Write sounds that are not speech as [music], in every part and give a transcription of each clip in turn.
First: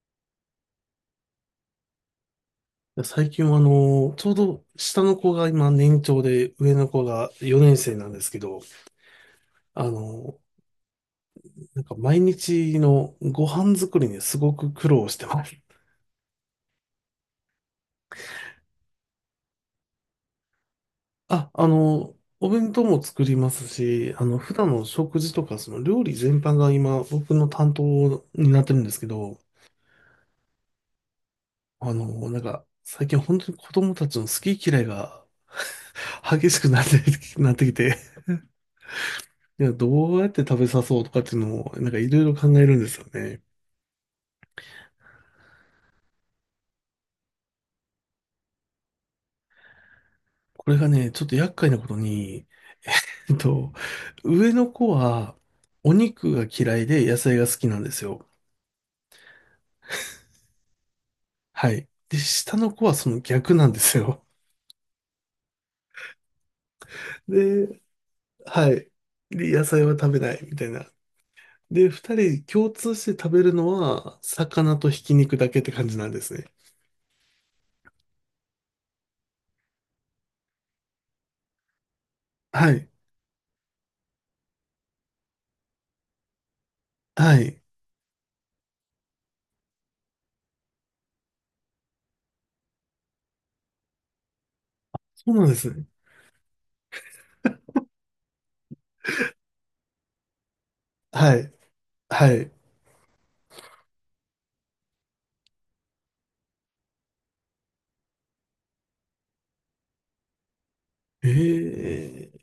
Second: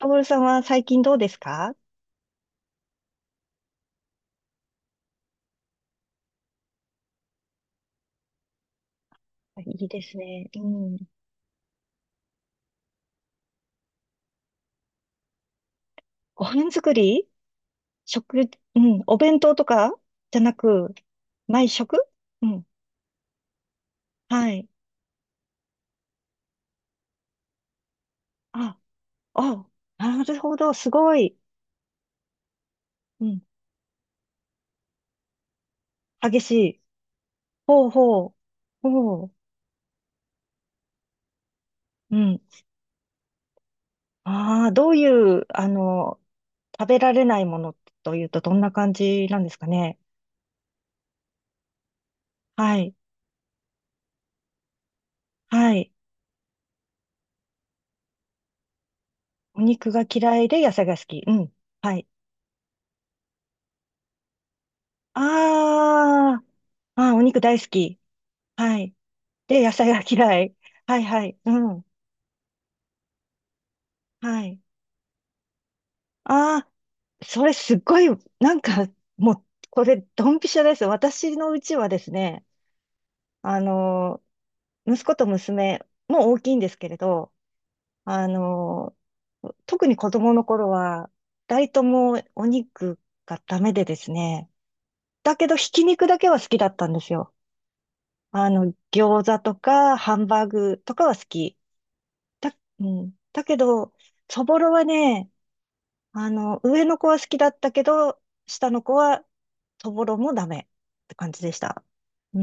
トールさんは最近どうですか？最近はちょうど下の子が今年長で上の子が4年生なんですけど、いあいですの、ね。うん。毎日のご飯作りにすごく苦労してます。ご飯作り？食、うん。お弁当とかじゃなく、あ、毎あ食？の、うおん。弁当も作りますし、は普い。段の食事とかその料理全般が今僕の担当になってあ、るんですけど、あ、なるほど。すごい。最近う本ん。当に子供たちの好き嫌いが激激ししくない。って、なってきほうて、ほう。ほう。どうやって食べさそうとかっていうのをいうろいろん。考えるんですよね。ああ、どういう、食べられないものというとどんな感じなんですかね。これがね、ちょっと厄介なことに、はい。えっと、上の子ははい。お肉が嫌いで野菜が好きなんですよ。お肉が嫌いで野菜が好き。うん。はい。はい。で、下の子はその逆なんですよ。ああ、お肉大好で、き。ははい。い。で、で、野野菜菜はが食べな嫌いい。みたいな。はいはい。うん。で、二人共通して食べるのははい。魚とひき肉だけって感じなんですね。ああ、それすっごい、なんか、もう、これ、ドンピシャです。私のうちはですね、はい。あの、息子と娘、もう大きいんですけれど、はい。あの、特に子供の頃は、二人ともお肉がダメでですね、そだうけなんでど、ひすきね。肉だけは好きだったんですよ。餃子とか、ハンバーグとかは好はい。き。はい。うん。だけど、そぼろはね、上の子は好きだったけど、下の子は、そぼろもダメって感じでした。うーええ。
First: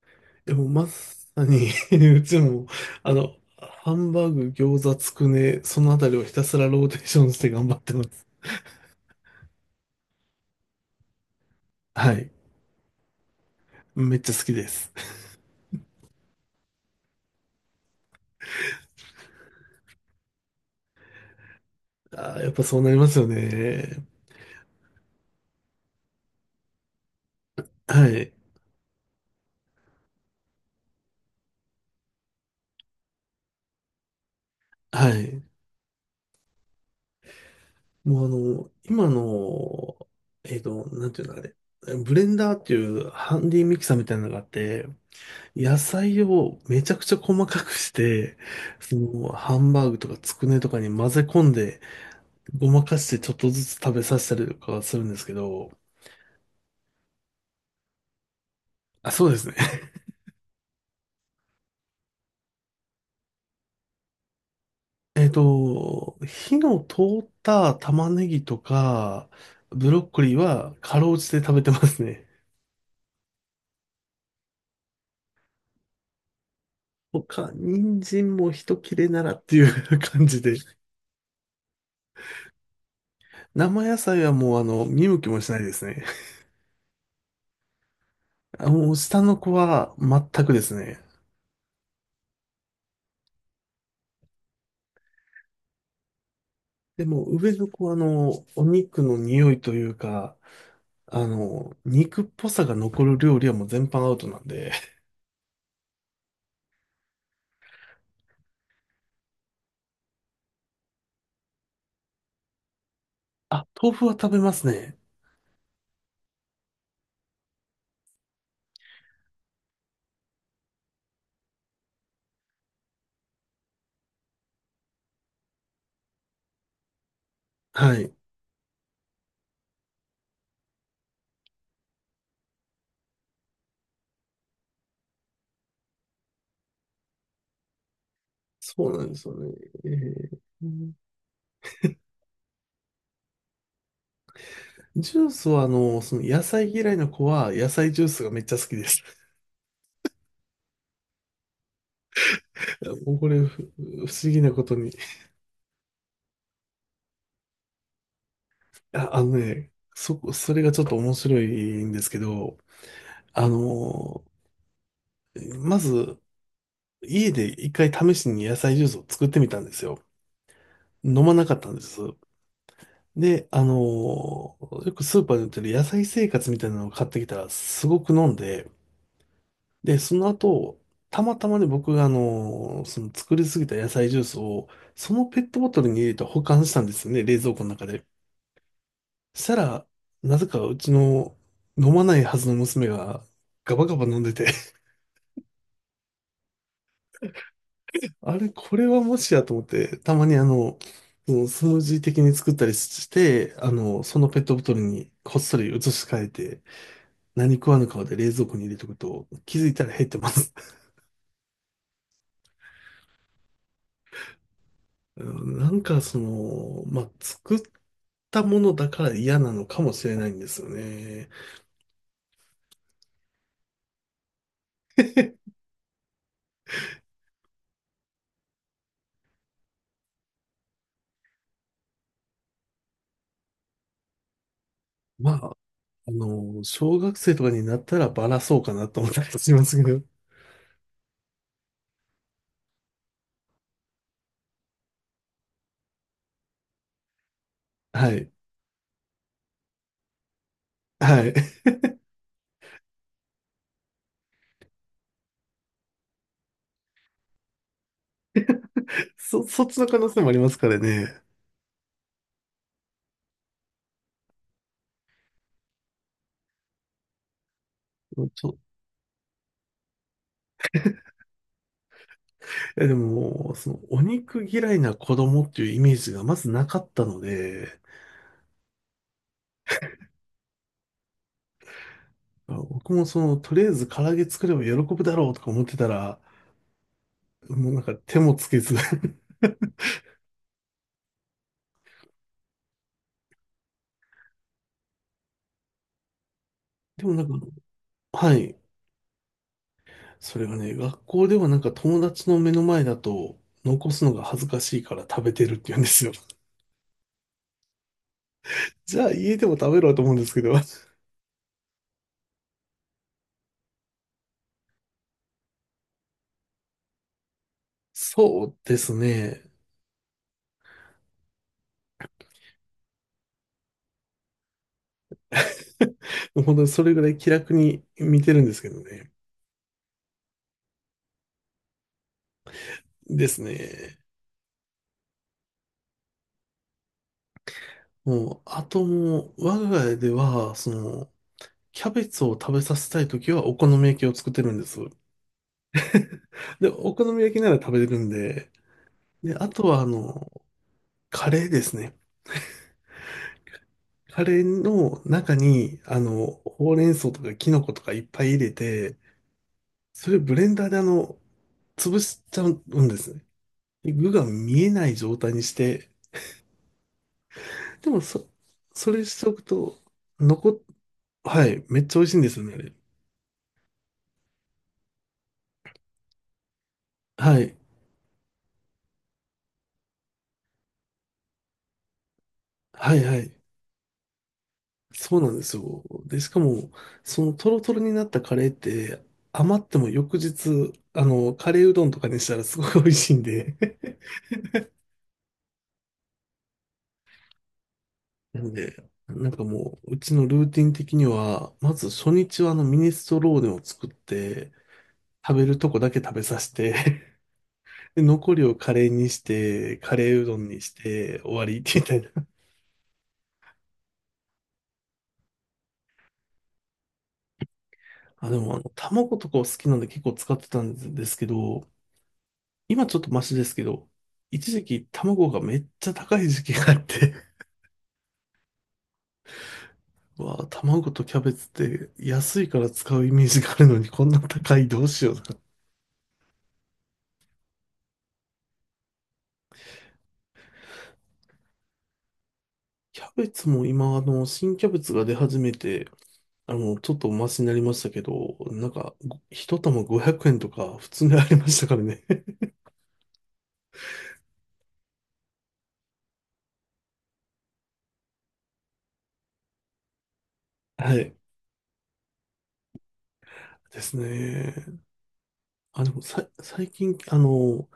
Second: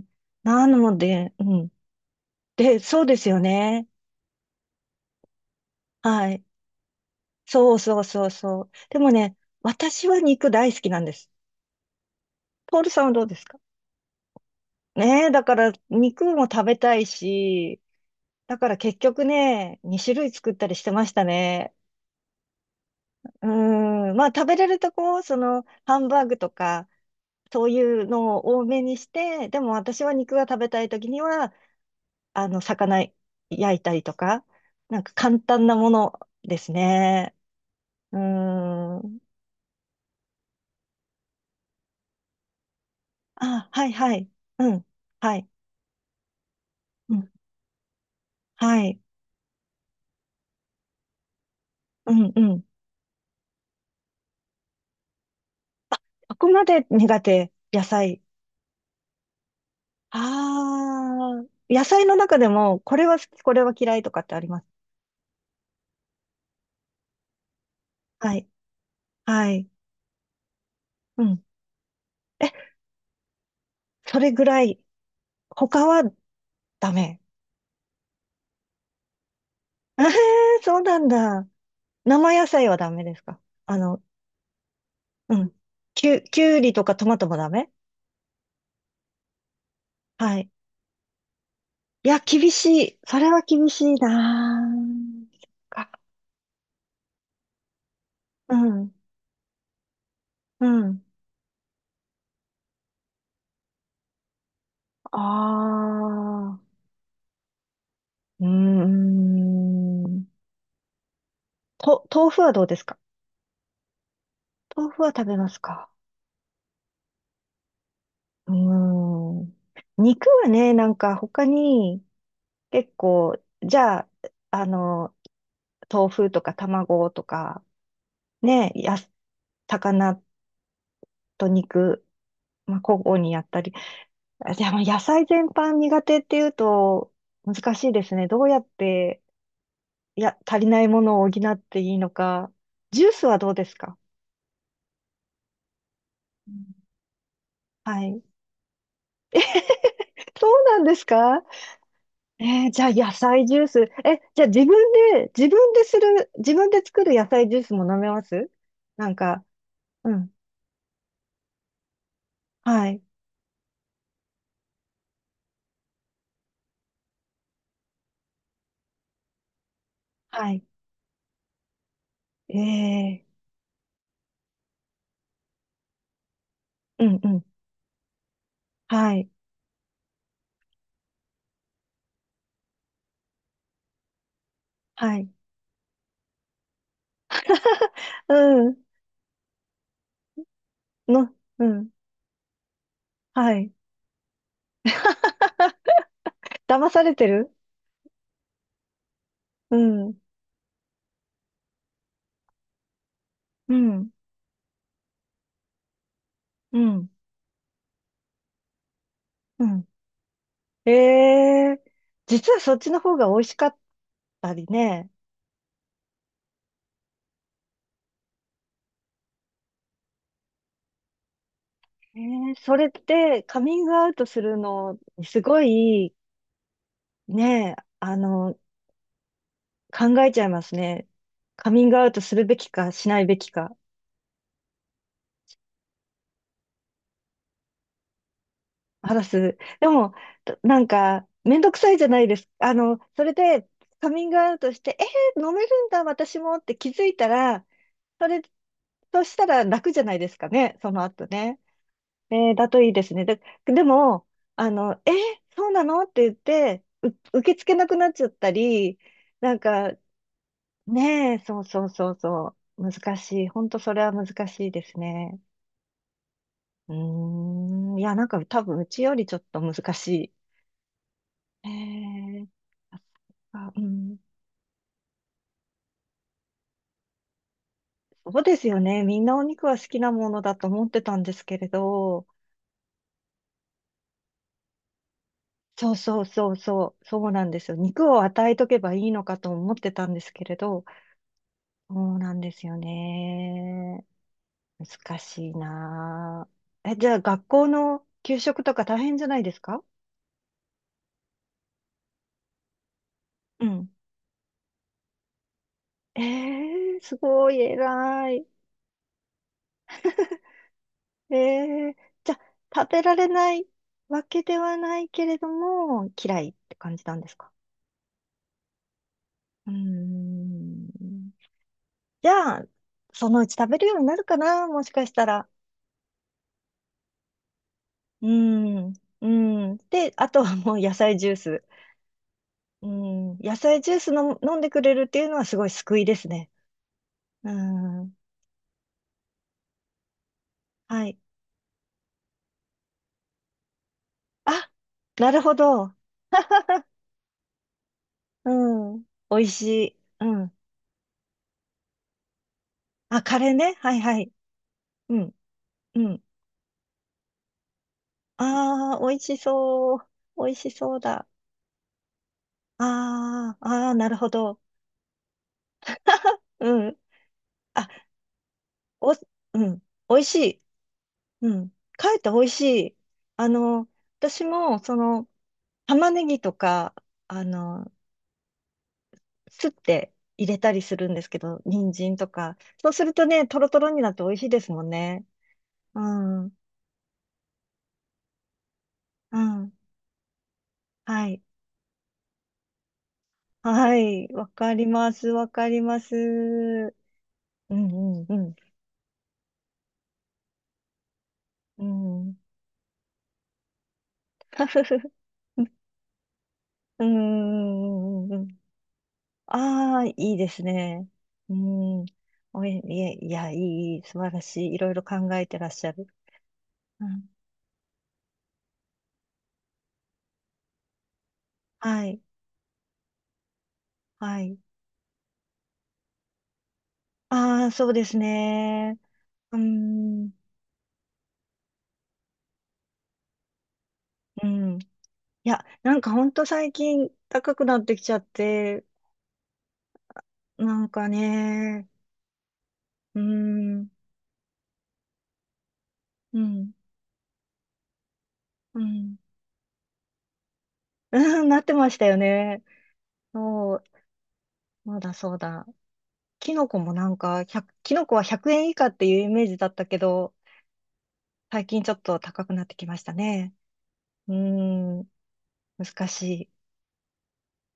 ん。でなもまのさで、うに ん。[laughs] うちも、で、そうですよね。ハンバーグ、餃子、つくね、そのあたりをはひい。たすらローテーションして頑そ張うってそうまそす。うそう。でもね、私は肉大好きなんです。はい。ポールさんはどうですか？めっちゃ好きです。ねえ、だから肉も食べたいし、だから結局ね、2種類作ったりしてましたね。あー、やっぱそうなりますようね。ーん。まあ食べれるとこ、その、ハンバーグとか、そういうはい。のを多めにして、でも私は肉が食べたい時には、魚焼いたりとか、なんはか簡い。単なものですね。うもうあの、ー今ん。の、えっと、なんていうのあれ。ブレンダーっていうハンディあ、ミはキいサーみはたいない。のがあっうん。て、はい。野菜をめちゃくうちゃん。細かくして、はそい。のハンバーグとかつくねとかに混ぜ込んで、うん、うん。ごまかしてちょっとずつ食べさせたりとかはするんですけど、そこまで苦手、野菜？あ、そうですね。[laughs] ああ、野菜の中でも、これは好き、これは嫌いとかってあります？火の通った玉ねはぎい。とか、はい。ブロッコリーはかろううじてん。食べてますね。え、それぐらい。他はダメ。他、人参も一切れならってい [laughs] う [laughs] え感じで。ー、そうなんだ。生野菜はダメですか？あ生野の、菜はもう見向きうもしん。ないですね。きゅうりとかトマトもダメ？あ、もう下の子はは全い。くですね。いや、厳しい。それは厳しいなぁ。そっか。でも上の子はうおん。肉の匂いというか、うん。肉っぽさが残る料理はもう全般アウトなんで。ああ。うーん。と、豆腐はどうですか？あ、豆腐は食べます豆ね。腐は食べますか？うーん。肉はね、なんか他に結構、じゃあ、あの、豆腐とか卵とか、はい。ね、魚と肉まあ、交互にやったり。あでも野菜全般苦手っていうと難しいですね。どうやっそうなんでて、すよね。えいや、ー足うりないんものを補っていいのか。ジュースはどうですか？ジュースは、その野う菜ん。嫌いの子は野菜はジューい。スがめっちゃ好きです。そうなんですか？えーじ [laughs] ゃいあや野もうこれ、菜ジュース。不え、思議じゃあなこ自と分に。で、自分でする、自分で作る野菜ジュースも飲めます？なんか、うん。それがちょっと面白いんですけど、はい。あの、まず、家で一回試しに野菜ジュースを作ってみたんですよ。はい。飲まなかったんです。ええで、よくスーパーで売ってる野菜生活みたいなのをー買うっんてきうたん。ら、すごく飲んで、はい。で、その後、たまたまね、僕がその作りすぎた野菜ジュースを、そはのい。ペットボトルに入れて保管したんですよね、冷蔵庫の中で。うん。したら、なぜかうちの、のうん。飲まないはずの娘がはい。ガバガバ飲んでて。 [laughs] [laughs] 騙されてる？あれ、これはもしやと思っうて、ん、たまにそのスムージー的に作ったりして、うん、そのペットボトルにこっそり移し替えて、うん。何食わぬ顔で冷蔵庫に入れとくと、気うづいたん。ら減ってます。ええ。実はそっちの方が美味しかったりね。うんなんかその、まあ、作ったものだから嫌なのかもしれないんですよね。ええ、それってカミングアウトするの、す [laughs] ごい、ね、考えちゃいますね。カミングアウトするべきか、しないべきか、まあ、小学生とかになったらバラそうかなと思った話りしす。ますでけど。も、[laughs] となんか、めんどくさいじゃないですか。それで、カミングアウトして、ええ飲めるんだ、私もって気づいたら、はそい。れ、そうしたら楽じゃないですかね、その後はい。ね。[laughs] えー、だといいですね。で、でも、あの、えーそうなのって言って、受け付けなくなっちゃったり、なんそっちのか、可能性もありますからね。ねえ、そうそうそうそう、難しい。本当それは難しいですね。うーん、いや、なんかちょ、多分うちよりちょっと難しい。えー、いやでも、そあ、うの、おん、肉嫌いな子供っていうイメージがまずなかったので、そうですよね。みんなお肉は好きなものだと思ってたんですけれど、僕もその、とりあえず唐揚げ作れば喜ぶだろうとか思ってたそうら、そうそうそう、そうなんですもうよ。なんか肉手をもつ与えけとず。けばいいのかと思ってたんですけれど、そうなんですよね。難しいなあ。え、[laughs] でじゃもあなん学か、校のは給い。食とか大変じゃないですか？それがね、学校では友達の目の前だとうん。残すのが恥ずかしいから食べてるって言うんですよ。え [laughs] ー、すごい偉い。じゃあ家でも食べろと思うんですけど。[laughs] えー、じゃあ食べられないわけではないけれども、嫌いって感じなんですか？そうですね。うーん。じゃあ、そのうち食べるようになるかなもしかしたら。[laughs] もう本当にそれぐらい気楽に見うてるんですけーどん。ね。うーん。で、あとはもう野菜ジュース。うでん、す野菜ジュね。ースの飲んでくれるっていうのはすごい救いですね。うん、もう、あともう、我が家では、そはの、い。キャベツを食べさせたいときはお好み焼きを作ってるんであ、す。なるほど。で、[laughs] お好み焼きなら食べれるんで、うん、美で、味あしとはい。うん。カレーですね。あ、カレーね。はいはカい。レーのう中ん、に、うん。ほうれん草とかキノコとかいっぱい入れあて、あ、美味しそう。それをブレ美ン味ダーしでそうだ。潰しちゃうんですね。ああ、あであ、な具るがほど。見えない状態にして、うん。あ、でもそ、それお、しておくうと、ん。美味し残っ、い。はうい、ん。めっちゃ美か味しえいっんてで美すよ味ね、あしれ。い。あの、私も、その、玉ねぎとか、はあい、の、すって入れたりするんですけど、人参とか。そうはすい、るはとい。ね、トロトロになって美味しいですもんそうね。なんですよ。うで、しかん。も、そのトロトロになったカレーって、う余っん。ても翌日、はい。カレーうどんとかにしたらすごい美味しいんで。は [laughs] い。わかります。わかります。うんうんなんうで、なんかもう、うちのルーティン的には、まず初ん。うん。日はあのミネストローネを作って、[laughs] 食べるうんとこだけ食べさせて。 う [laughs] で、んうん残うりん。をカレーにして、カああ、いレーういどでんにすしね。て、終わうりみたいん。な。いや、いや、いい、いい素晴らしい。いろいろ考えてらっしゃる。うん。[laughs] あ、でも卵とかを好きなんで結構使ってたんですけど、はい。今ちょっとマシですけど、は一い。時期卵がめっちゃ高い時期があって。 ああ、そうですね。う [laughs] うん。わあ、卵とキャベツって安いから使うイメージがあるのにこんなう高いん。どいうしよう。や、なんかほんと最近高くなってきちゃって、なんかね、キャうーベツもん、今新キャベツが出始めて、うん、ちょっとお待ちになりましたけど、なんうか、ん、ご一玉500円とか普通 [laughs] にありうまん、なしったてからましね。たよね。そう、そうだそうだ。キノコもなんか、1キノコは100円以下っていうイメージだったけど、[laughs] はい。最近ちょっと高くなってきましたね。ですうーね。ん、あ、でも難しさ、い。最近、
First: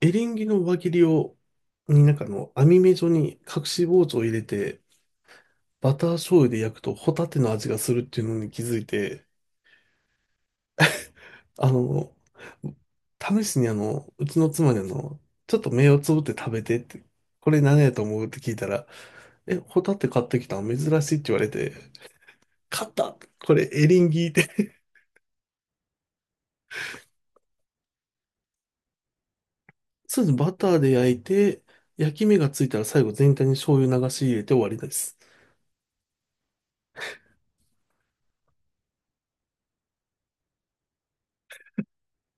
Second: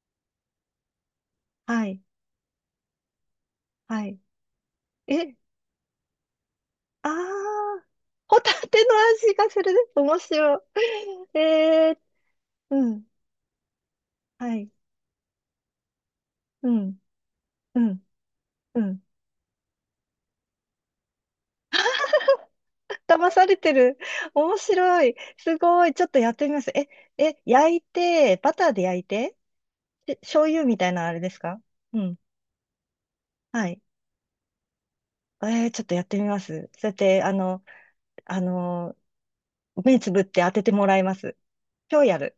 エリンギの輪切りを、はい、なんか網目状に隠しは包丁い。を入れて、え、バター醤油で焼くとあー、ホタテの味が [laughs] するっていうホのにタ気づテいのて、味がするね。面白い。[laughs] あえの、ー、うん、試しにうちのはい、妻にちょっと目をつぶって食べうてっん、て、これ何うやとん。思うって聞いたうら、ん、え、ホタテ買ってきたの珍しいって言われて、勝った。騙さこれれ、てエる。リンギで。面白い。すごい。ちょっとやってみます。え、焼いて、バターで焼いて、でそうですね、醤バ油タみーたいでな焼あれいですか？て、う焼ん。き目がついたら最後全体には醤い。油流し入れて終わりです。えー、ちょっとやってみます。そうやって、あの、目つぶって当ててもらいます。今日やる。